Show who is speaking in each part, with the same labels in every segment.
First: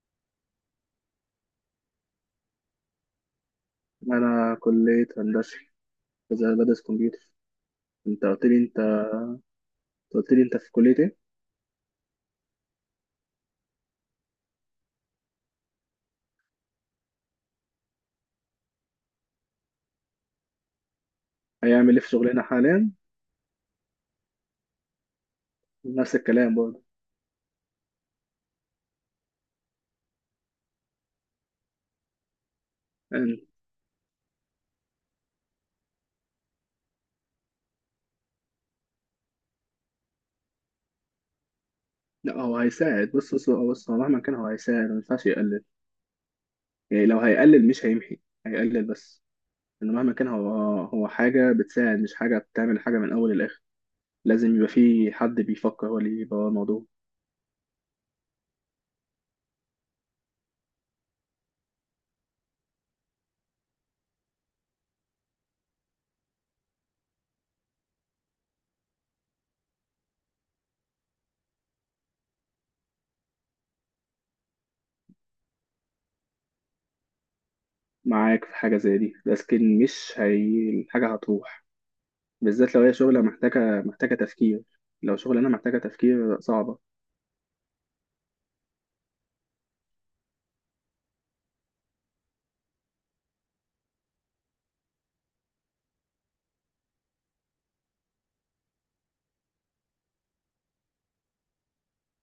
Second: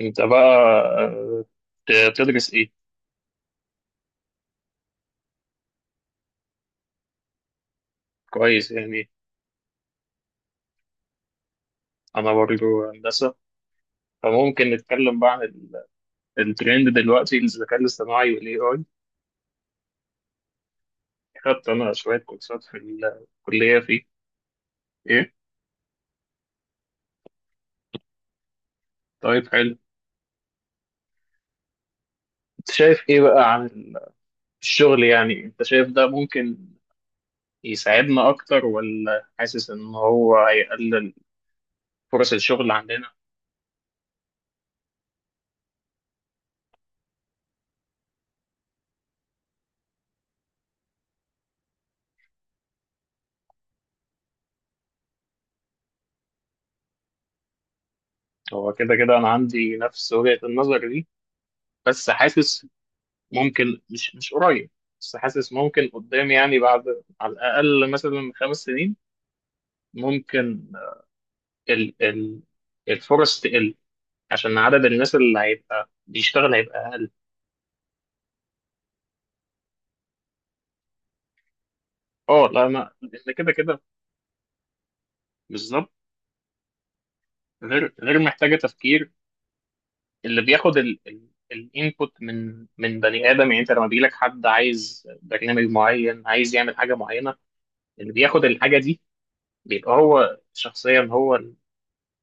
Speaker 1: انت بقى، آه، بتدرس ايه؟
Speaker 2: انا كليه هندسه بدرس كمبيوتر. انت قلت لي
Speaker 1: كويس
Speaker 2: انت
Speaker 1: يعني.
Speaker 2: قلت لي في كليه ايه؟
Speaker 1: انا برضه هندسه، فممكن نتكلم بقى عن الترند دلوقتي، الذكاء الاصطناعي والاي اي. خدت انا
Speaker 2: هيعمل ايه في
Speaker 1: شويه
Speaker 2: شغلنا
Speaker 1: كورسات في
Speaker 2: حاليا؟
Speaker 1: الكليه فيه. ايه؟
Speaker 2: نفس الكلام برضه
Speaker 1: طيب حلو. انت شايف ايه
Speaker 2: يعني.
Speaker 1: بقى عن الشغل؟ يعني انت شايف ده ممكن يساعدنا اكتر، ولا حاسس ان هو هيقلل فرص
Speaker 2: لا هو
Speaker 1: الشغل عندنا؟
Speaker 2: هيساعد، بص، هو مهما كان هو هيساعد، ما ينفعش يقلل. يعني لو هيقلل مش هيمحي، هيقلل بس. انه مهما كان هو، هو حاجه بتساعد مش حاجه بتعمل حاجه من اول للاخر. لازم يبقى في حد بيفكر هو اللي يبقى ورا الموضوع.
Speaker 1: هو كده كده انا عندي نفس وجهة النظر دي، بس حاسس ممكن مش قريب، بس حاسس ممكن قدام، يعني بعد على الأقل مثلا خمس سنين ممكن ال الفرص تقل، عشان عدد الناس اللي هيبقى بيشتغل هيبقى أقل.
Speaker 2: معاك في حاجه زي دي، لكن مش هي الحاجه هتروح.
Speaker 1: اه لا،
Speaker 2: بالذات لو
Speaker 1: أنا
Speaker 2: هي شغله
Speaker 1: لأن كده كده
Speaker 2: محتاجه تفكير. لو شغلانه محتاجه
Speaker 1: بالظبط.
Speaker 2: تفكير صعبه.
Speaker 1: غير محتاجة تفكير. اللي بياخد ال الانبوت من بني آدم، يعني أنت لما بيجيلك حد عايز برنامج معين، عايز يعمل حاجة معينة، اللي بياخد الحاجة دي بيبقى هو شخصيا، هو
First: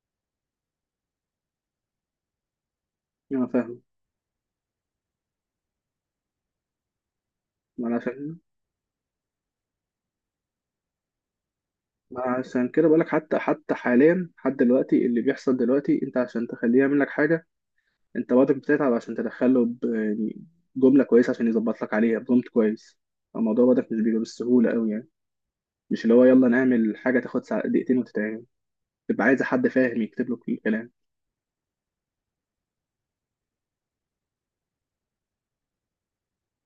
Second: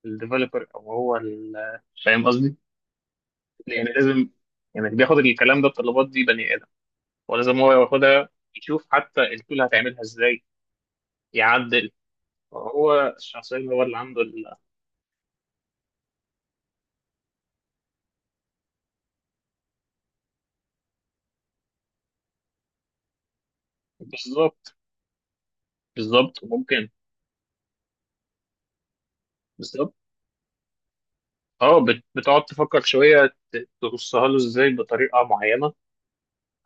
Speaker 1: الديفلوبر، أو هو فاهم قصدي؟
Speaker 2: انا فاهم.
Speaker 1: يعني لازم، يعني اللي بياخد الكلام ده، الطلبات دي بني ادم، ولازم هو
Speaker 2: ما انا
Speaker 1: ياخدها
Speaker 2: عشان.
Speaker 1: يشوف حتى التول هتعملها ازاي، يعدل.
Speaker 2: ما أنا عشان كده بقولك،
Speaker 1: هو
Speaker 2: حتى
Speaker 1: الشخصيه
Speaker 2: حتى
Speaker 1: اللي هو اللي عنده
Speaker 2: حاليا لحد دلوقتي اللي بيحصل دلوقتي، انت عشان تخليه يعمل لك حاجه، انت برضك بتتعب عشان تدخله يعني جمله كويسه عشان يظبط لك عليها برومت كويس. الموضوع برضك مش بيبقى بالسهوله
Speaker 1: بالظبط.
Speaker 2: قوي يعني. مش اللي هو
Speaker 1: بالظبط
Speaker 2: يلا
Speaker 1: ممكن.
Speaker 2: نعمل حاجه تاخد دقيقتين وتتعمل. تبقى عايز حد
Speaker 1: بالظبط.
Speaker 2: فاهم يكتب له كل الكلام.
Speaker 1: اه، بتقعد تفكر شويه، ترصها له ازاي بطريقه معينه،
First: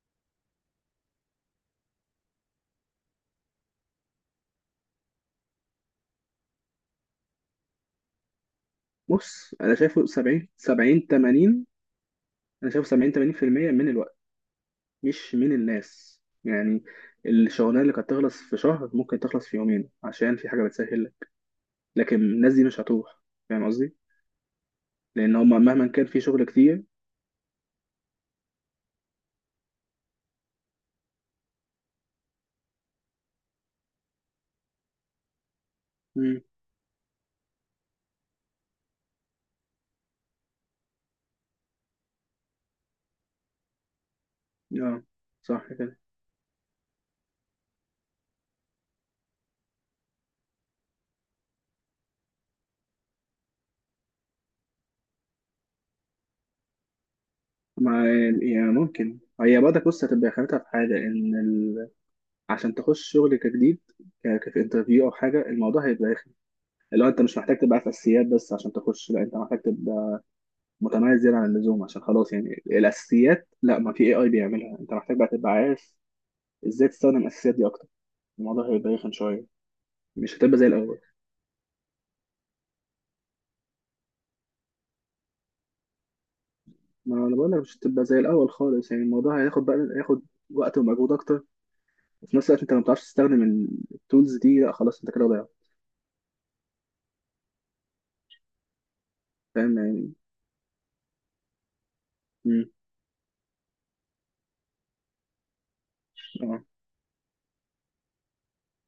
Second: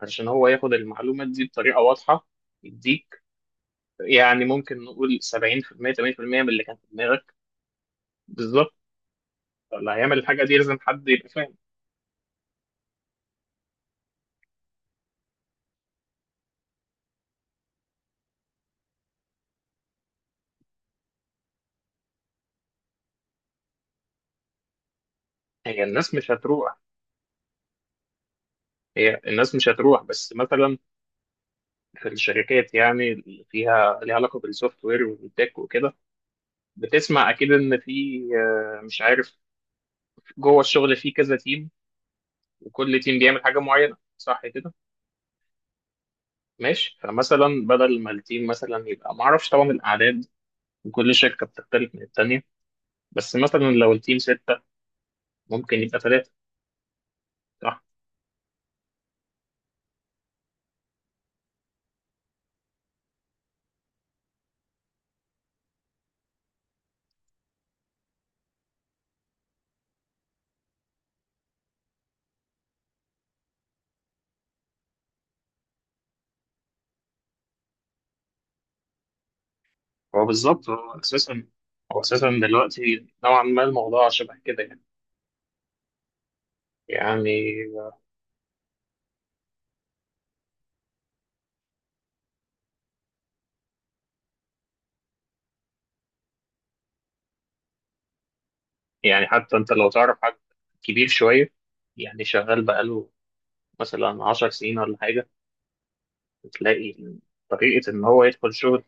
Speaker 1: علشان هو ياخد المعلومات دي بطريقه واضحه يديك يعني، ممكن نقول 70% 80% من اللي كان في دماغك. بالظبط.
Speaker 2: بص، انا
Speaker 1: اللي
Speaker 2: شايفه
Speaker 1: هيعمل الحاجه
Speaker 2: 70
Speaker 1: دي لازم
Speaker 2: 70
Speaker 1: حد يبقى فاهم.
Speaker 2: 80، انا شايفه 70 80% من الوقت، مش من الناس يعني. الشغلانه اللي كانت تخلص في شهر ممكن تخلص في يومين عشان في حاجه بتسهل، لكن الناس دي مش هتروح. فاهم قصدي؟ لان هم
Speaker 1: هي
Speaker 2: مهما كان
Speaker 1: الناس
Speaker 2: في
Speaker 1: مش
Speaker 2: شغل
Speaker 1: هتروح،
Speaker 2: كتير.
Speaker 1: هي الناس مش هتروح، بس مثلا في الشركات، يعني اللي فيها ليها علاقه بالسوفت وير والتك وكده،
Speaker 2: امم.
Speaker 1: بتسمع اكيد ان في، مش عارف، جوه الشغل في كذا تيم، وكل تيم بيعمل حاجه معينه، صح كده؟
Speaker 2: اه، صح كده.
Speaker 1: ماشي. فمثلا بدل ما التيم مثلا يبقى، ما اعرفش طبعا الاعداد، وكل شركه بتختلف من التانيه، بس مثلا لو التيم سته، ممكن يبقى ثلاثه، صح؟
Speaker 2: ما يعني ممكن هي برضك، بص، هتبقى خانتها في حاجه ان ال... عشان تخش شغل كجديد، في انترفيو او حاجه، الموضوع هيبقى رخم. اللي هو انت مش محتاج تبقى عارف اساسيات بس عشان تخش، لا، انت محتاج تبقى متميز زياده عن اللزوم، عشان خلاص يعني الاساسيات لا، ما في اي اي بيعملها. انت محتاج بقى تبقى عارف ازاي تستخدم الاساسيات دي اكتر. الموضوع هيبقى رخم شويه،
Speaker 1: هو
Speaker 2: مش هتبقى زي
Speaker 1: بالظبط،
Speaker 2: الاول.
Speaker 1: هو اساسا، هو اساسا دلوقتي نوعا ما الموضوع شبه كده يعني.
Speaker 2: ما انا بقول لك
Speaker 1: يعني.
Speaker 2: مش هتبقى زي الاول خالص يعني. الموضوع هياخد بقى هياخد وقت ومجهود اكتر. وفي نفس الوقت انت لو ما بتعرفش تستخدم التولز دي، لا خلاص انت كده ضيعت.
Speaker 1: يعني حتى انت
Speaker 2: فاهم
Speaker 1: لو
Speaker 2: يعني.
Speaker 1: تعرف حد كبير شويه، يعني شغال
Speaker 2: امم.
Speaker 1: بقاله مثلا 10 سنين ولا حاجة،
Speaker 2: اه،
Speaker 1: تلاقي طريقة إن هو يدخل شغل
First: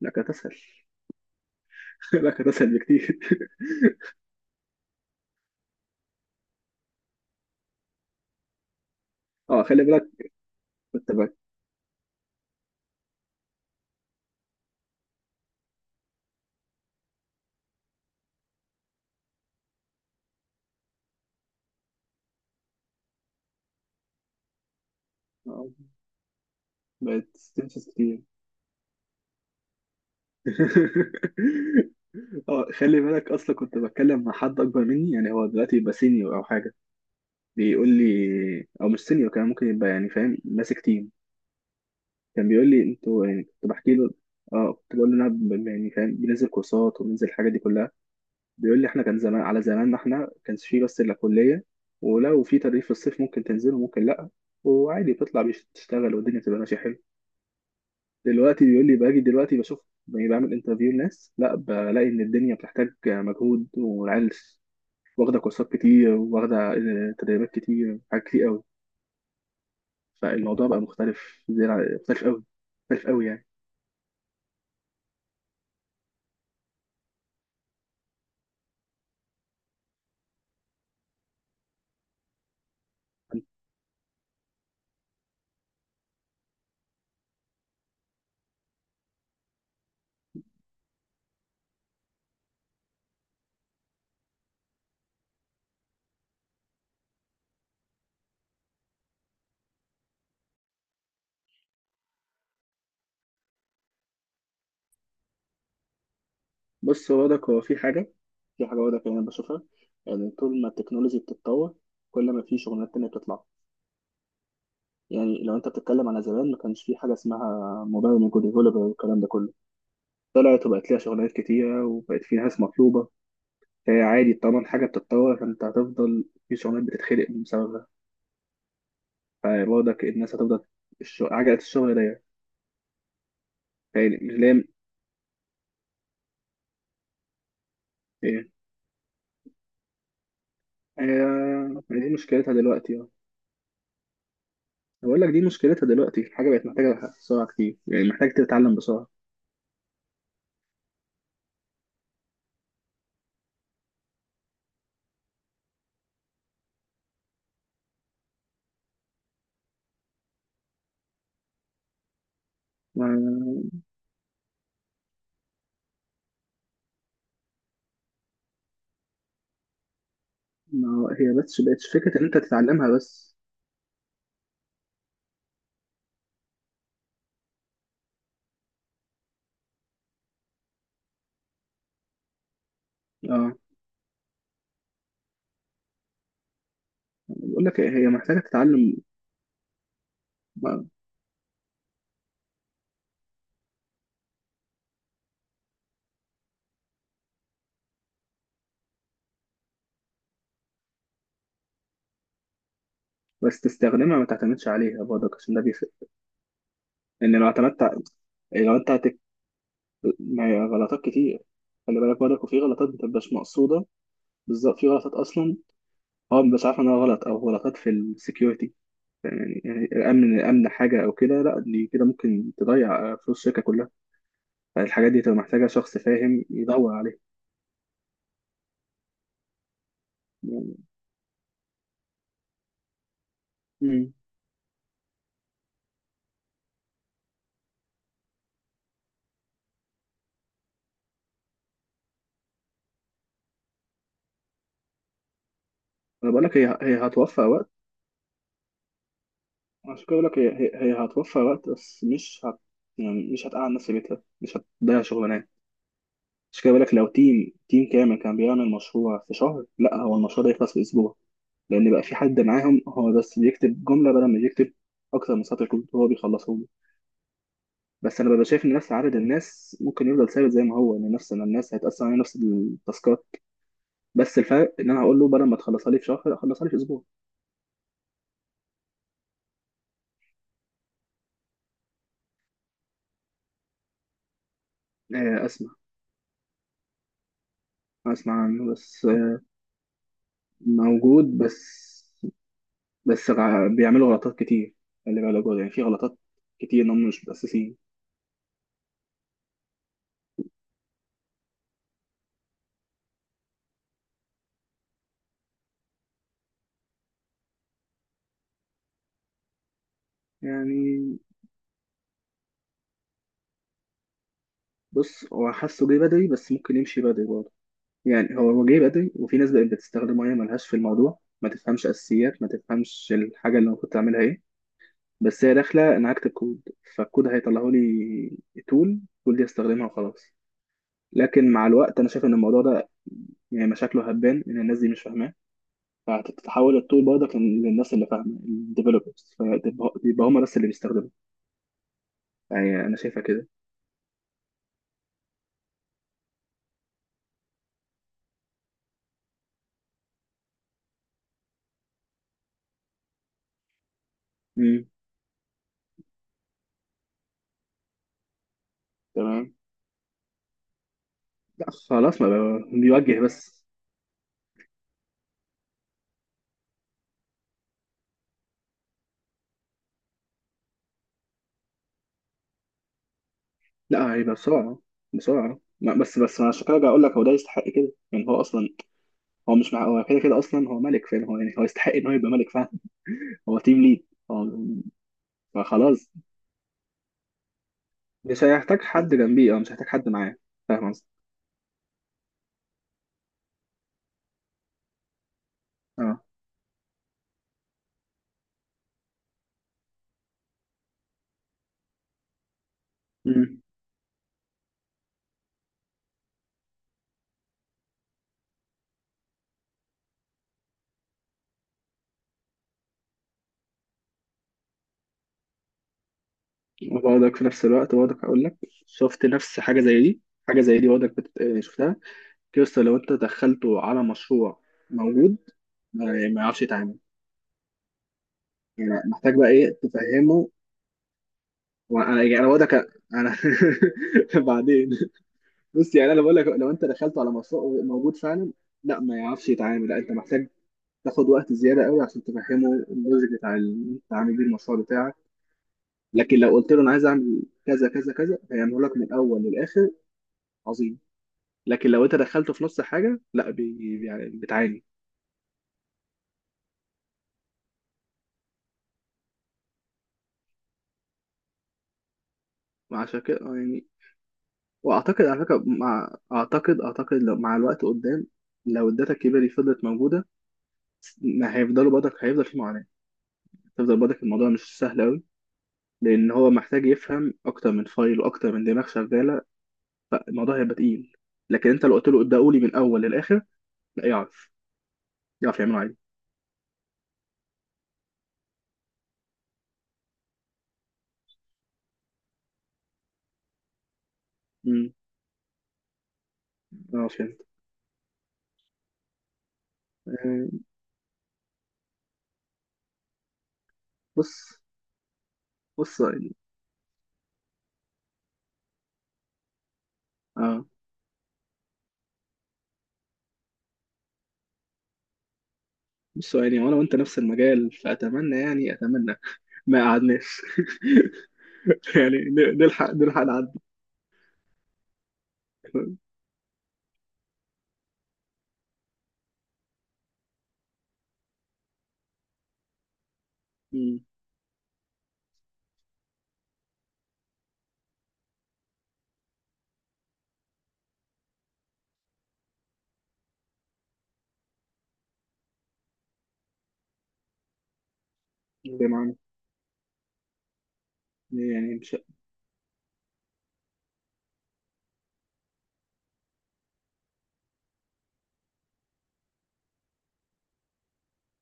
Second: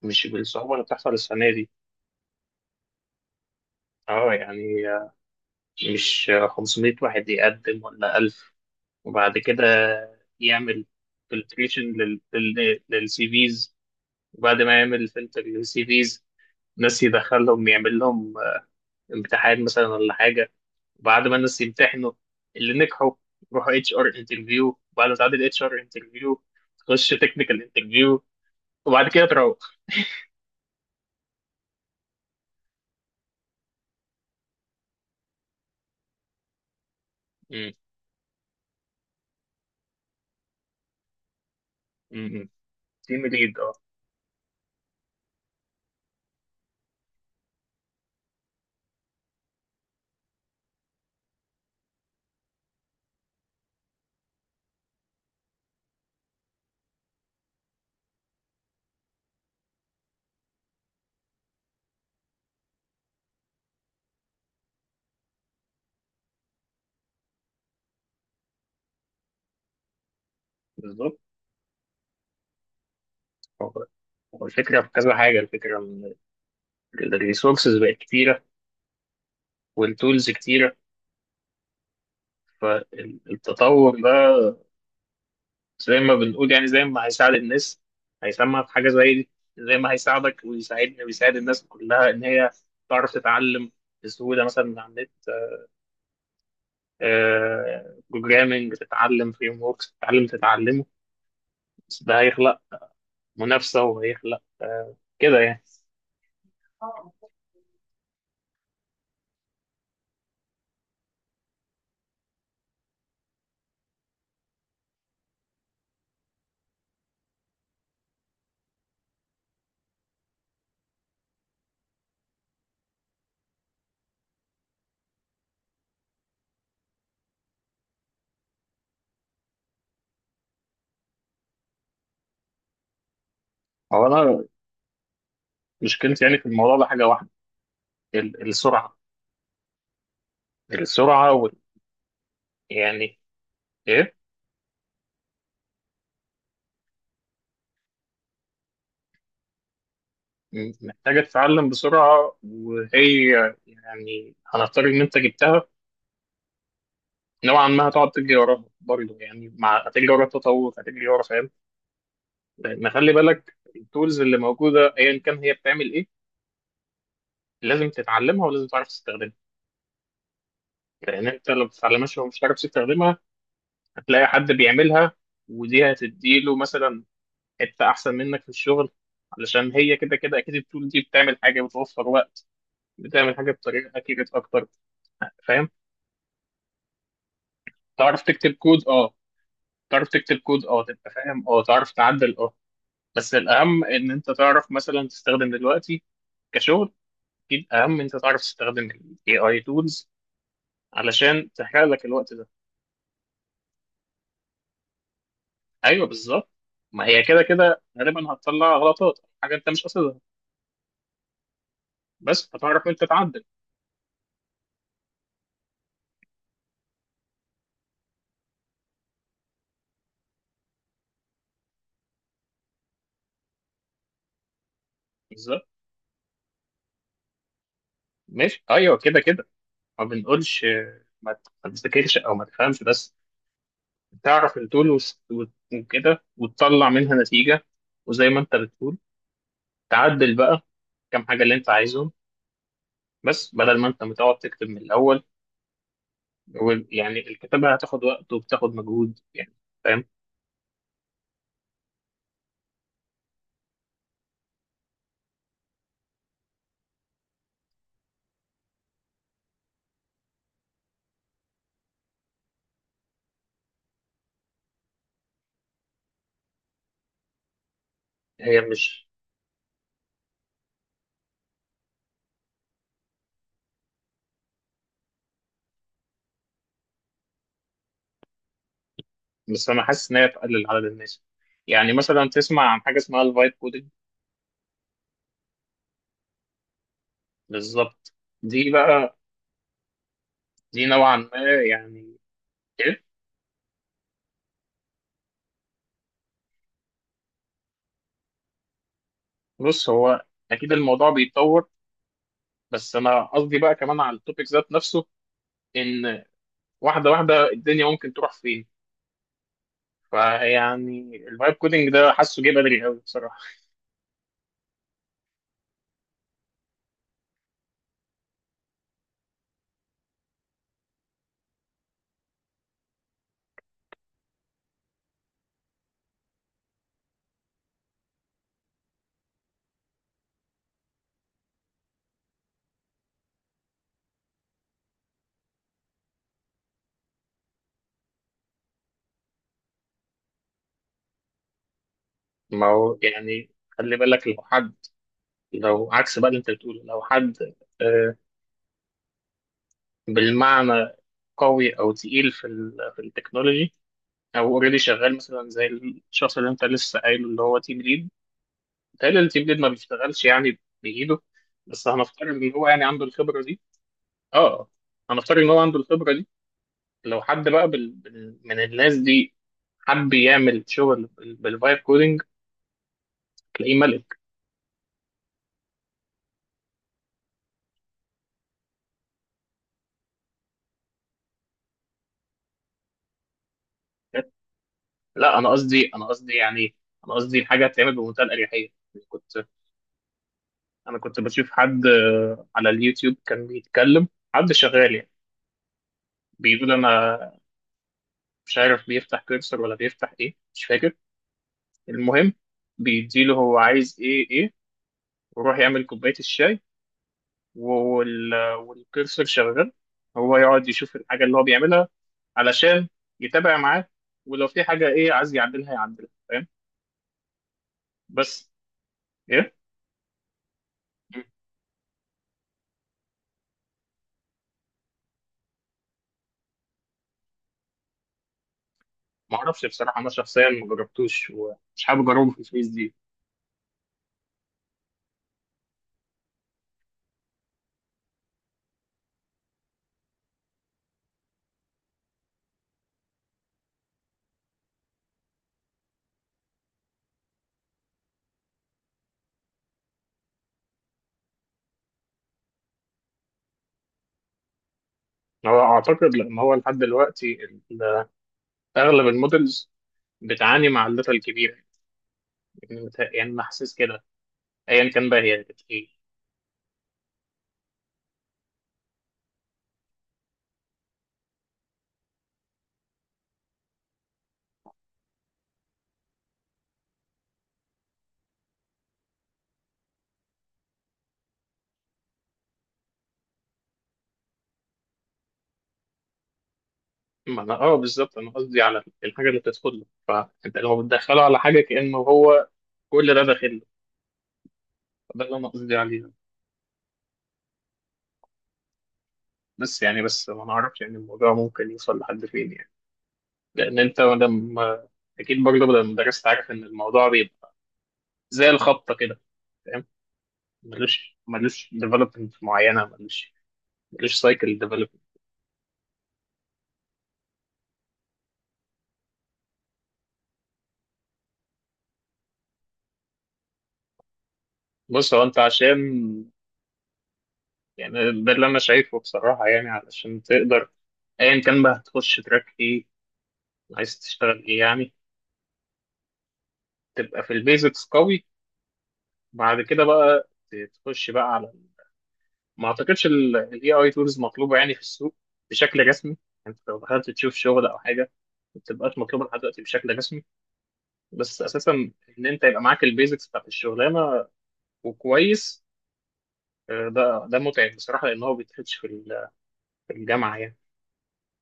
Speaker 2: لا
Speaker 1: مش
Speaker 2: كانت اسهل.
Speaker 1: بالصعوبة اللي بتحصل السنة دي.
Speaker 2: لا كانت اسهل بكتير.
Speaker 1: اه يعني، مش 500 واحد يقدم ولا 1000، وبعد
Speaker 2: اه،
Speaker 1: كده
Speaker 2: خلي بالك
Speaker 1: يعمل
Speaker 2: كنت بقى،
Speaker 1: فلتريشن للسي فيز، وبعد ما يعمل فلتر للسي فيز، ناس يدخلهم يعمل لهم امتحان مثلا ولا حاجة، وبعد ما الناس يمتحنوا اللي نجحوا يروحوا اتش ار انترفيو، وبعد ما تعدي الاتش
Speaker 2: اه،
Speaker 1: ار انترفيو تخش
Speaker 2: بقت
Speaker 1: تكنيكال
Speaker 2: تنفس كتير.
Speaker 1: انترفيو، وبعد كده تروح.
Speaker 2: اه، خلي بالك. اصلا كنت بتكلم مع حد اكبر مني، يعني هو دلوقتي يبقى سينيور او حاجه. بيقول لي، او مش سينيور، كان ممكن يبقى يعني فاهم ماسك تيم.
Speaker 1: امم.
Speaker 2: كان بيقول لي
Speaker 1: تيم
Speaker 2: انتوا، يعني
Speaker 1: ليد،
Speaker 2: كنت
Speaker 1: اه.
Speaker 2: بحكي له. اه، كنت بقول له انا يعني فاهم بننزل كورسات وبننزل الحاجات دي كلها. بيقول لي احنا كان زمان، على زماننا احنا كانش فيه بس الا كليه، ولو في تدريب في الصيف ممكن تنزله ممكن لا، وعادي بتطلع تشتغل والدنيا بتبقى ماشيه حلو. دلوقتي بيقول لي باجي دلوقتي بشوف، يعني بعمل انترفيو لناس، لا بلاقي ان الدنيا بتحتاج مجهود، والعيال واخده كورسات كتير، واخده تدريبات كتير، حاجات كتير قوي. فالموضوع بقى
Speaker 1: بالظبط.
Speaker 2: مختلف قوي، مختلف قوي يعني.
Speaker 1: هو هو الفكره في كذا حاجه، الفكره ان الريسورسز بقت كتيره والتولز كتيره، فالتطور ده زي ما بنقول، يعني زي ما هيساعد الناس، هيسمع في حاجه زي دي، زي ما هيساعدك ويساعدني ويساعد الناس كلها ان هي تعرف تتعلم بسهوله مثلا من على النت، بروجرامنج تتعلم، فريم وركس تتعلم، تتعلمه، بس ده هيخلق منافسه، وهيخلق كده يعني.
Speaker 2: بص، هو ده في حاجة، في حاجة واضحة يعني أنا بشوفها. يعني طول ما التكنولوجي بتتطور، كل ما في شغلانات تانية بتطلع. يعني لو أنت بتتكلم على زمان، ما كانش في حاجة اسمها موبايل ديفلوبر والكلام ده كله، طلعت وبقت ليها شغلانات كتيرة وبقت في ناس مطلوبة. فهي عادي، طالما الحاجة بتتطور فأنت هتفضل في شغلانات بتتخلق بسببها، فبرضك الناس هتفضل. الشغل، عجلة الشغل ضيقة.
Speaker 1: هو
Speaker 2: يعني يعني مش
Speaker 1: انا
Speaker 2: لام.
Speaker 1: مشكلتي يعني في الموضوع ده حاجة واحدة،
Speaker 2: إيه؟
Speaker 1: السرعة. السرعة
Speaker 2: دي مشكلتها دلوقتي.
Speaker 1: يعني إيه،
Speaker 2: بقول لك دي مشكلتها دلوقتي. الحاجة بقت محتاجة بسرعة كتير، يعني محتاج تتعلم بسرعة.
Speaker 1: محتاجة تتعلم بسرعة، وهي يعني هنفترض إن أنت جبتها، نوعا ما هتقعد تجري وراها برضه، يعني مع هتجري ورا التطور، هتجري ورا، فاهم؟ لأن خلي
Speaker 2: ما
Speaker 1: بالك التولز اللي موجودة أيا كان هي بتعمل إيه، لازم تتعلمها ولازم تعرف تستخدمها.
Speaker 2: ما
Speaker 1: لأن
Speaker 2: هي
Speaker 1: أنت لو
Speaker 2: بس
Speaker 1: ما
Speaker 2: بقت
Speaker 1: بتتعلمهاش
Speaker 2: فكرة إن أنت
Speaker 1: ومش عارف
Speaker 2: تتعلمها
Speaker 1: تستخدمها،
Speaker 2: بس.
Speaker 1: هتلاقي حد بيعملها، ودي هتديله مثلا حته احسن منك في الشغل، علشان هي كده كده اكيد التول دي بتعمل حاجه بتوفر وقت، بتعمل حاجه
Speaker 2: اه.
Speaker 1: بطريقه اكيوريت اكتر. فاهم؟
Speaker 2: بقول لك إيه، هي
Speaker 1: تعرف
Speaker 2: محتاجة
Speaker 1: تكتب كود
Speaker 2: تتعلم.
Speaker 1: اه، تعرف تكتب كود اه،
Speaker 2: ما-
Speaker 1: تبقى فاهم اه، تعرف تعدل اه، بس الاهم ان انت تعرف مثلا تستخدم دلوقتي كشغل. اكيد اهم ان انت تعرف تستخدم الاي اي تولز، علشان تحرق لك الوقت ده.
Speaker 2: بس تستخدمها، ما تعتمدش عليها برضك، عشان ده بيفرق.
Speaker 1: ايوه بالظبط. ما هي
Speaker 2: لأن
Speaker 1: كده
Speaker 2: لو
Speaker 1: كده
Speaker 2: اعتمدت
Speaker 1: غالبا هتطلع
Speaker 2: لو أنت
Speaker 1: غلطات حاجه انت مش قاصدها،
Speaker 2: ما هي غلطات كتير، خلي بالك برضك.
Speaker 1: بس
Speaker 2: وفي
Speaker 1: هتعرف
Speaker 2: غلطات
Speaker 1: انت
Speaker 2: مبتبقاش
Speaker 1: تعدل.
Speaker 2: مقصودة. بالظبط، في غلطات أصلا هو مبقاش عارف إنها غلط، أو غلطات في السكيورتي. يعني يعني الأمن، الأمن حاجة، أو كده لا، دي كده ممكن تضيع فلوس الشركة كلها. فالحاجات دي تبقى
Speaker 1: بالظبط.
Speaker 2: محتاجة شخص فاهم يدور عليها.
Speaker 1: ماشي، ايوه كده كده، ما بنقولش
Speaker 2: يعني.
Speaker 1: ما تذاكرش او ما تفهمش، بس
Speaker 2: مم.
Speaker 1: تعرف التول وكده، وتطلع منها نتيجة، وزي ما انت بتقول تعدل بقى كام حاجة اللي انت عايزهم، بس بدل ما انت متقعد تكتب من الاول،
Speaker 2: أنا بقول لك هي هي
Speaker 1: يعني
Speaker 2: هتوفر وقت.
Speaker 1: الكتابة هتاخد وقت وبتاخد مجهود يعني، فاهم؟
Speaker 2: عشان كده بقول لك هي هتوفر وقت، بس مش هت، يعني مش هتقعد نفس بيتها مش هتضيع شغلانات. عشان كده بقول لك، لو تيم كامل كان بيعمل مشروع في شهر، لا هو المشروع ده يخلص في اسبوع، لان بقى في حد معاهم هو بس بيكتب جمله بدل ما يكتب اكتر من سطر كود، هو بيخلصه له. بس انا ببقى
Speaker 1: هي
Speaker 2: شايف ان نفس
Speaker 1: مش،
Speaker 2: عدد الناس ممكن يفضل ثابت زي ما هو، ان نفس إن الناس هيتقسم على نفس التاسكات. بس الفرق ان انا هقول له بدل ما تخلصها لي في شهر خلصها لي في اسبوع.
Speaker 1: بس انا حاسس ان هي تقلل عدد الناس. يعني مثلا تسمع عن حاجة اسمها الفايب كودing؟
Speaker 2: اسمع.
Speaker 1: بالظبط.
Speaker 2: اسمع
Speaker 1: دي
Speaker 2: عنه بس.
Speaker 1: بقى، دي نوعا
Speaker 2: موجود
Speaker 1: ما،
Speaker 2: بس.
Speaker 1: يعني إيه؟
Speaker 2: بيعملوا غلطات كتير. خلي بالك برضه، يعني في غلطات كتير ان هم مش متأسسين.
Speaker 1: بص هو اكيد الموضوع بيتطور، بس انا قصدي بقى كمان على التوبيك ذات نفسه ان واحده واحده الدنيا ممكن تروح فين. فيعني
Speaker 2: يعني،
Speaker 1: الفايب كودنج ده حاسه جه بدري قوي بصراحه.
Speaker 2: بص، هو حاسه جه بدري بس ممكن يمشي بدري برضه. يعني هو جه بدري، وفي ناس بقت بتستخدمه هي ملهاش في الموضوع، ما تفهمش اساسيات، ما تفهمش الحاجه اللي المفروض تعملها ايه. بس هي داخله انا هكتب كود فالكود هيطلعه لي تول، التول دي استخدمها وخلاص. لكن مع الوقت انا شايف ان الموضوع ده، يعني مشاكله هتبان ان الناس دي مش فاهمه، فهتتحول الطول برضك للناس اللي فاهمه، الديفلوبرز. فيبقى هم بس اللي بيستخدموا.
Speaker 1: ما
Speaker 2: يعني انا
Speaker 1: هو
Speaker 2: شايفها كده.
Speaker 1: يعني، خلي بالك لو حد، لو عكس بقى اللي انت بتقوله، لو حد، آه، بالمعنى قوي او تقيل في ال في التكنولوجي، او اوريدي
Speaker 2: امم.
Speaker 1: شغال مثلا زي الشخص اللي انت لسه قايله اللي هو تيم ليد، بيتهيألي التيم
Speaker 2: تمام.
Speaker 1: ليد ما بيشتغلش يعني بايده،
Speaker 2: لا
Speaker 1: بس
Speaker 2: خلاص
Speaker 1: هنفترض
Speaker 2: ما
Speaker 1: ان هو
Speaker 2: بقى-
Speaker 1: يعني عنده
Speaker 2: بيوجه
Speaker 1: الخبره دي،
Speaker 2: بس.
Speaker 1: اه، هنفترض ان هو عنده الخبره دي، لو حد بقى من الناس دي حب يعمل شغل بالفايب كودينج، تلاقيه
Speaker 2: لا
Speaker 1: ملك.
Speaker 2: هيبقى بسرعه. بسرعه. لا، بس انا عشان كده جاي اقول لك هو ده يستحق كده، يعني هو اصلا، هو مش مع هو كده كده اصلا هو ملك، فاهم. هو يعني هو يستحق ان هو يبقى ملك، فاهم. هو تيم ليد هو.
Speaker 1: لا انا قصدي، انا
Speaker 2: فخلاص،
Speaker 1: قصدي يعني، انا قصدي الحاجه هتتعمل بمنتهى
Speaker 2: مش
Speaker 1: الاريحيه.
Speaker 2: هيحتاج حد
Speaker 1: كنت،
Speaker 2: جنبيه، اه مش هيحتاج حد معاه. فاهم
Speaker 1: انا
Speaker 2: قصدي؟
Speaker 1: كنت بشوف حد على اليوتيوب كان بيتكلم، حد شغال يعني،
Speaker 2: اه.
Speaker 1: بيقول انا، مش عارف بيفتح كيرسر ولا بيفتح ايه مش فاكر، المهم بيديله هو
Speaker 2: مم.
Speaker 1: عايز ايه ايه، ويروح يعمل كوبايه الشاي والكرسور شغال، هو يقعد يشوف الحاجة اللي هو بيعملها علشان يتابع معاه، ولو في حاجة إيه عايز يعدلها يعدلها، فاهم؟
Speaker 2: وبرضك في نفس الوقت برضك هقول
Speaker 1: بس
Speaker 2: لك، شفت
Speaker 1: إيه،
Speaker 2: نفس حاجة زي دي. حاجة زي دي برضك شفتها. كيوستا لو انت دخلته على مشروع موجود، ما يعني ما يعرفش يتعامل. يعني محتاج
Speaker 1: ما
Speaker 2: بقى
Speaker 1: أعرفش
Speaker 2: ايه
Speaker 1: بصراحة، أنا شخصيا
Speaker 2: تفهمه.
Speaker 1: ما جربتوش ومش حابب
Speaker 2: وانا
Speaker 1: أجربه في
Speaker 2: يعني انا
Speaker 1: الفيس
Speaker 2: برضك،
Speaker 1: دي.
Speaker 2: انا بعدين. بص، يعني انا بقول لك، لو انت دخلته على مشروع موجود فعلا، لا ما يعرفش يتعامل، لا انت محتاج تاخد وقت زيادة قوي عشان تفهمه اللوجيك بتاع انت عامل بيه المشروع بتاعك. لكن لو قلت له انا عايز اعمل كذا كذا كذا هيعمله لك من الاول للاخر، عظيم. لكن لو انت دخلته في نص حاجه، لا بي يعني بتعاني.
Speaker 1: هو أعتقد، لأن هو لحد دلوقتي أغلب المودلز بتعاني مع الداتا الكبيرة، يعني
Speaker 2: وعشان
Speaker 1: يعني
Speaker 2: كده،
Speaker 1: أنا حاسس
Speaker 2: يعني،
Speaker 1: كده، أيا كان بقى
Speaker 2: واعتقد على
Speaker 1: هي كانت
Speaker 2: فكره،
Speaker 1: إيه.
Speaker 2: مع اعتقد اعتقد لو مع الوقت قدام، لو الداتا الكبيره دي فضلت موجوده، ما هيفضلوا برضك هيفضل في معاناه. هيفضل برضك الموضوع مش سهل قوي، لان هو محتاج يفهم اكتر من فايل واكتر من دماغ شغاله، فالموضوع هيبقى تقيل. لكن انت لو قلت له ابدأوا لي من الاول للاخر، لا يعرف يعرف يعمله عادي.
Speaker 1: ما أنا أه بالظبط، أنا قصدي على الحاجة اللي بتدخل له، فأنت لو بتدخله على حاجة كأنه هو كل ده داخل له،
Speaker 2: امم.
Speaker 1: ده اللي انا قصدي عليه.
Speaker 2: اه، فهمت.
Speaker 1: بس يعني، بس ما
Speaker 2: آه،
Speaker 1: نعرفش يعني الموضوع ممكن يوصل لحد فين يعني، لان انت
Speaker 2: بص
Speaker 1: لما اكيد برضه بدل
Speaker 2: بص
Speaker 1: المدرس
Speaker 2: يعني
Speaker 1: عارف ان الموضوع بيبقى زي الخبطه كده، فاهم؟
Speaker 2: اه
Speaker 1: ملوش، ملوش ديفلوبمنت معينه، ملوش، ملوش سايكل ديفلوبمنت.
Speaker 2: بص يعني، وانا وانت نفس المجال فاتمنى، يعني اتمنى ما قعدناش. يعني نلحق، نلحق نعدي.
Speaker 1: بص هو، انت عشان، يعني ده اللي انا شايفه بصراحه، يعني علشان تقدر، ايا كان بقى هتخش تراك ايه، عايز
Speaker 2: مم.
Speaker 1: تشتغل ايه يعني، تبقى في البيزكس قوي، بعد كده بقى تخش بقى على، ما اعتقدش الاي اي تولز مطلوبه يعني في السوق بشكل رسمي، يعني انت لو دخلت تشوف شغل او حاجه ما
Speaker 2: زي ما
Speaker 1: بتبقاش
Speaker 2: عمل.
Speaker 1: مطلوبه لحد دلوقتي بشكل رسمي، بس اساسا
Speaker 2: يعني مش
Speaker 1: ان انت يبقى معاك البيزكس بتاعت الشغلانه وكويس، ده ده متعب بصراحه، لان هو ما بيتاخدش في في الجامعه يعني،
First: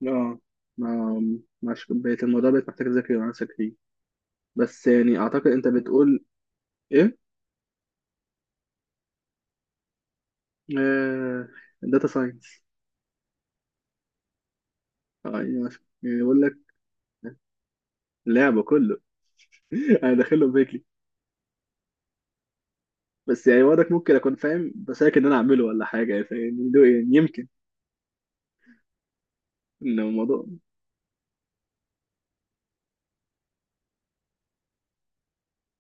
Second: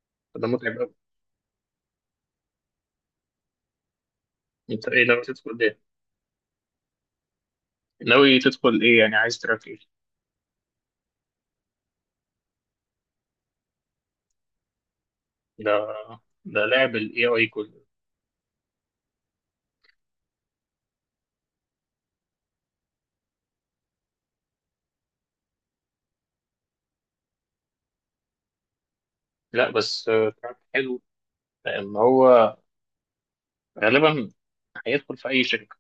Speaker 2: اه،
Speaker 1: فده متعب قوي.
Speaker 2: ما مش بقت الموضوع، بقت محتاج تذاكر مع نفسك فيه. بس
Speaker 1: انت ايه،
Speaker 2: يعني
Speaker 1: لو
Speaker 2: اعتقد
Speaker 1: تدخل
Speaker 2: انت
Speaker 1: ايه،
Speaker 2: بتقول ايه.
Speaker 1: ناوي تدخل ايه يعني، عايز تراك ايه؟
Speaker 2: آه... داتا ساينس. اه يعني
Speaker 1: ده
Speaker 2: يعني بيقول لك
Speaker 1: ده لعب الاي اي كله.
Speaker 2: لعبه كله. انا داخله بيكلي، بس يعني وضعك ممكن اكون فاهم بس، لكن إن انا اعمله ولا حاجه يعني، ده يعني يمكن
Speaker 1: لا
Speaker 2: ان
Speaker 1: بس
Speaker 2: الموضوع.
Speaker 1: تراك حلو، لان هو غالبا هيدخل في اي شركه.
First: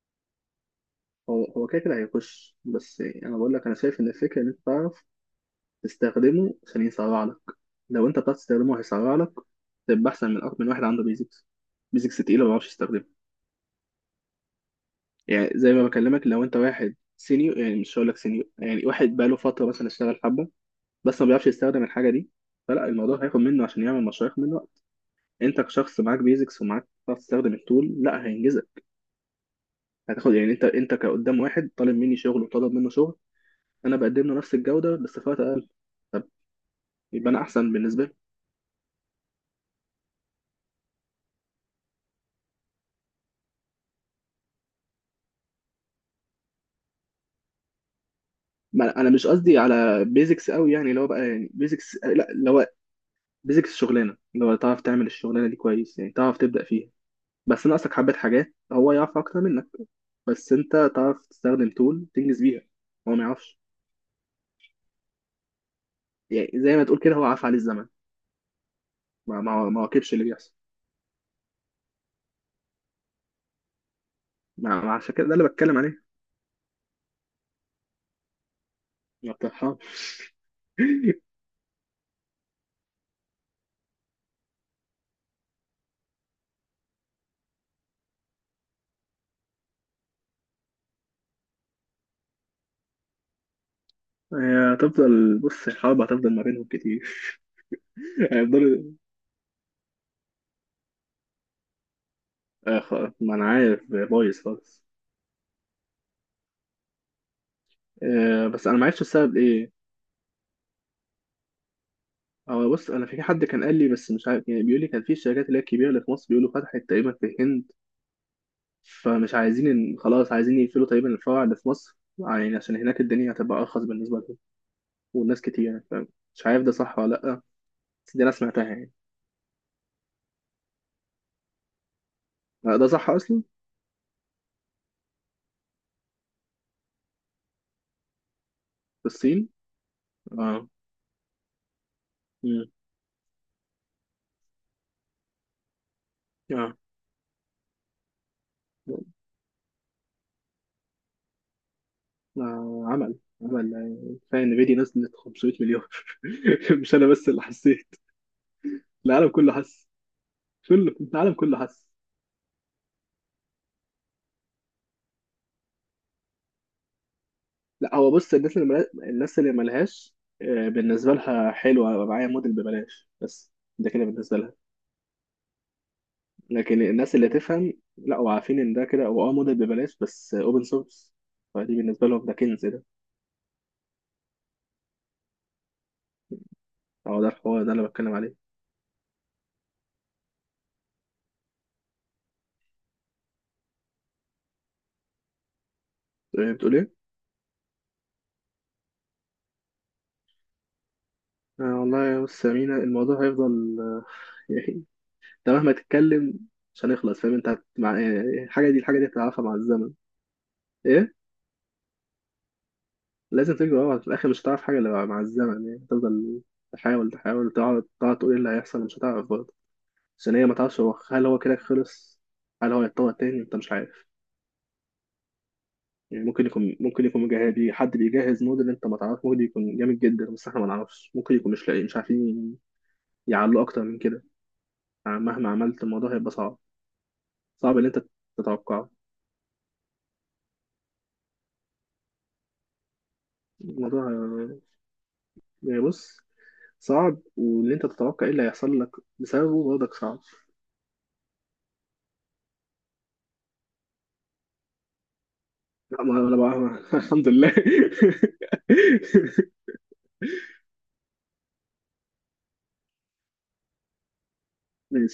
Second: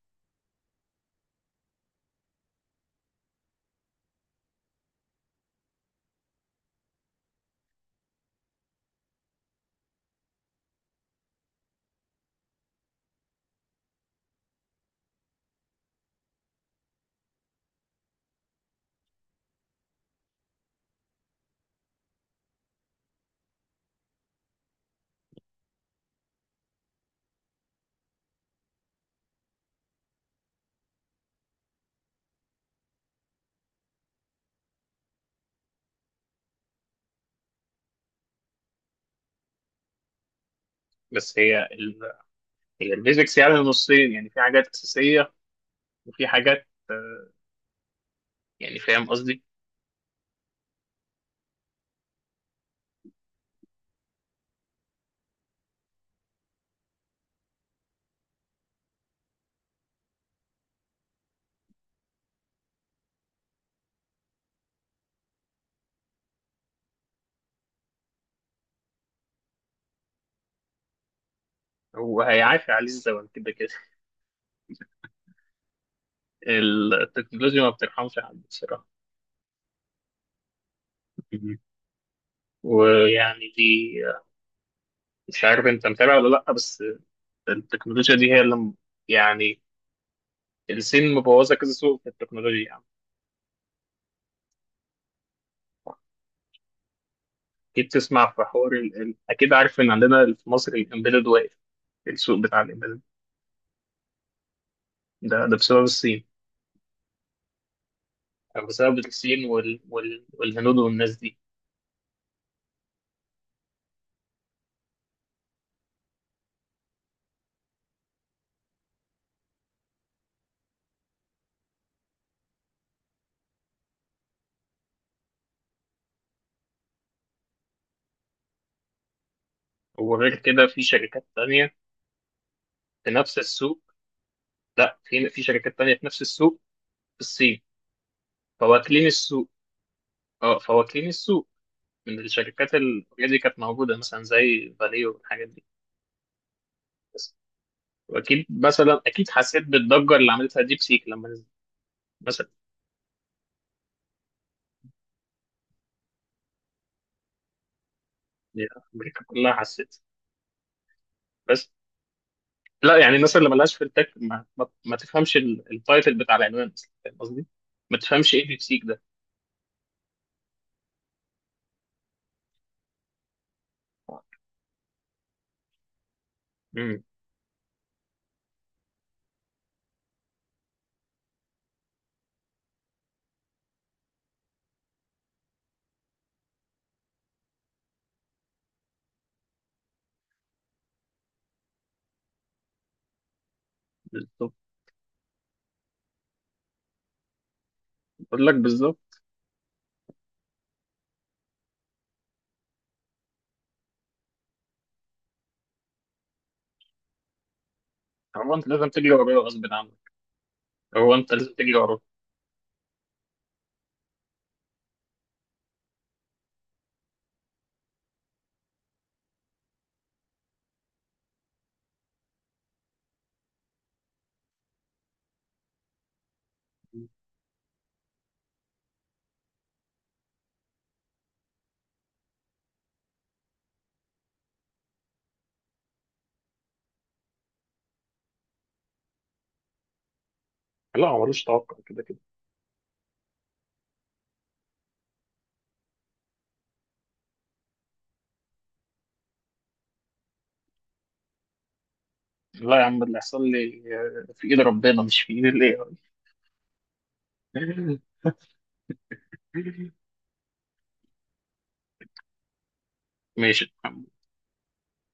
Speaker 2: هو كده كده هيخش، بس يعني انا بقول لك انا شايف ان الفكره ان انت تعرف تستخدمه عشان يسرع لك. لو انت بتعرف تستخدمه هيسرع لك، تبقى احسن من اكتر من واحد عنده بيزكس، بيزكس تقيله، ما بيعرفش يستخدمه. يعني زي ما بكلمك، لو انت واحد سينيور، يعني مش هقول لك سينيور، يعني واحد بقاله فتره مثلا اشتغل حبه، بس ما بيعرفش يستخدم الحاجه دي، فلا الموضوع هياخد منه عشان يعمل مشروع، هياخد منه وقت. انت كشخص معاك بيزكس ومعاك بتعرف تستخدم التول، لا هينجزك. هتاخد يعني، انت كقدام، واحد طالب مني شغل وطالب منه شغل، انا بقدم له نفس الجوده بس في وقت اقل. طب، يبقى انا احسن بالنسبه لي.
Speaker 1: بس هي هي الفيزيكس يعني نصين، يعني في حاجات أساسية وفي حاجات، يعني
Speaker 2: ما انا
Speaker 1: فاهم
Speaker 2: أنا مش
Speaker 1: قصدي؟
Speaker 2: قصدي على بيزكس قوي يعني اللي هو بقى، يعني بيزكس لا اللي هو بيزكس شغلانه، اللي هو تعرف تعمل الشغلانه دي كويس، يعني تعرف تبدا فيها، بس ناقصك حبه حاجات هو يعرف اكتر منك، بس انت تعرف تستخدم تول تنجز بيها، هو ما يعرفش. يعني زي ما تقول كده هو عاف عليه الزمن، ما واكبش اللي بيحصل.
Speaker 1: هو هيعافي عليه الزمن كده كده.
Speaker 2: ما عشان كده ده اللي بتكلم عليه.
Speaker 1: التكنولوجيا ما بترحمش حد بصراحة.
Speaker 2: ما بترحمش.
Speaker 1: مهم. ويعني دي، مش عارف انت متابع ولا لا، بس التكنولوجيا دي هي اللي يعني الصين مبوظة كذا سوق في التكنولوجيا يعني.
Speaker 2: هي هتفضل، بص، الحرب هتفضل ما بينهم كتير.
Speaker 1: اكيد تسمع في حوار
Speaker 2: هيفضلوا.
Speaker 1: اكيد عارف ان عندنا في مصر الامبيدد واقف، السوق بتاع
Speaker 2: آه،
Speaker 1: الامبيدد،
Speaker 2: خ- ما انا عارف بايظ خالص.
Speaker 1: ده ده بسبب الصين. يعني
Speaker 2: بس انا ما
Speaker 1: بسبب
Speaker 2: عرفتش السبب
Speaker 1: الصين
Speaker 2: ايه.
Speaker 1: والهنود والناس دي.
Speaker 2: اه، بص، انا في حد كان قال لي بس مش عارف، يعني بيقول لي كان في الشركات اللي هي الكبيره اللي في مصر بيقولوا فتحت تقريبا في الهند، فمش عايزين، إن خلاص عايزين يقفلوا تقريبا الفرع اللي في مصر، يعني عشان هناك الدنيا هتبقى ارخص بالنسبه لهم، والناس كتير يعني، فاهم. مش عارف ده صح ولا لا، بس دي انا سمعتها يعني.
Speaker 1: وغير كده في شركات تانية
Speaker 2: ده
Speaker 1: في
Speaker 2: صح
Speaker 1: نفس
Speaker 2: اصلا.
Speaker 1: السوق. لا، في في شركات تانية في نفس السوق، في الصين، فواكلين
Speaker 2: في الصين.
Speaker 1: السوق. اه
Speaker 2: اه.
Speaker 1: فواكلين السوق، من
Speaker 2: امم.
Speaker 1: الشركات دي كانت موجودة مثلا زي فاليو والحاجات دي،
Speaker 2: اه.
Speaker 1: بس. وأكيد مثلا، أكيد حسيت بالضجة اللي عملتها ديب سيك لما نزلت مثلا،
Speaker 2: آه، عمل عمل، كفايه ان فيدي نزلت 500 مليون. مش انا بس اللي حسيت،
Speaker 1: يعني أمريكا
Speaker 2: العالم
Speaker 1: كلها
Speaker 2: كله حس،
Speaker 1: حسيت.
Speaker 2: كله العالم كله
Speaker 1: بس
Speaker 2: حس.
Speaker 1: لا، يعني الناس اللي ملهاش في التك ما تفهمش التايتل بتاع العنوان أصلا، فاهم قصدي؟
Speaker 2: لا
Speaker 1: ما
Speaker 2: هو
Speaker 1: تفهمش
Speaker 2: بص،
Speaker 1: إيه
Speaker 2: الناس
Speaker 1: ديب
Speaker 2: اللي
Speaker 1: سيك ده.
Speaker 2: الناس اللي ملهاش، بالنسبة لها حلوة أبقى معايا موديل ببلاش بس، ده كده بالنسبة لها. لكن
Speaker 1: امم.
Speaker 2: الناس اللي تفهم، لا وعارفين إن ده كده هو اه موديل ببلاش بس أوبن سورس، فدي بالنسبة لهم ده كنز ده. هو ده الحوار ده اللي بتكلم عليه.
Speaker 1: بالظبط.
Speaker 2: بتقول إيه؟
Speaker 1: بقول لك بالظبط.
Speaker 2: آه والله يا، بص يا مينا، الموضوع هيفضل يعني، أنت مهما تتكلم مش هنخلص، فاهم. أنت هت- مع... آه،
Speaker 1: هو أنت
Speaker 2: الحاجة دي،
Speaker 1: لازم
Speaker 2: الحاجة دي
Speaker 1: تجري ورايا
Speaker 2: هتعرفها مع
Speaker 1: غصب
Speaker 2: الزمن.
Speaker 1: عنك، هو
Speaker 2: إيه؟
Speaker 1: انت لازم تجري وراه.
Speaker 2: لازم تجري ورا في الاخر، مش هتعرف حاجه الا مع الزمن. يعني تفضل تحاول، تقعد تقول ايه اللي هيحصل، مش هتعرف برضه. عشان هي ما تعرفش، هو هل هو كده خلص، هل هو يتطور تاني، انت مش عارف. يعني ممكن يكون مجهز، حد بيجهز موديل انت ما تعرفش ممكن يكون جامد جدا، بس احنا ما نعرفش، ممكن يكون مش لاقي، مش عارفين يعلوا اكتر من كده. يعني مهما عملت الموضوع هيبقى صعب، صعب ان انت تتوقعه.
Speaker 1: لا هو ملوش توقع كده كده.
Speaker 2: الموضوع، يعني بص، صعب وان انت تتوقع ايه اللي هيحصل لك بسببه برضك صعب.
Speaker 1: لا يا عم، اللي هيحصل لي في ايد ربنا مش في ايد الاي
Speaker 2: لا ما انا بقى الحمد لله.
Speaker 1: اي. ماشي.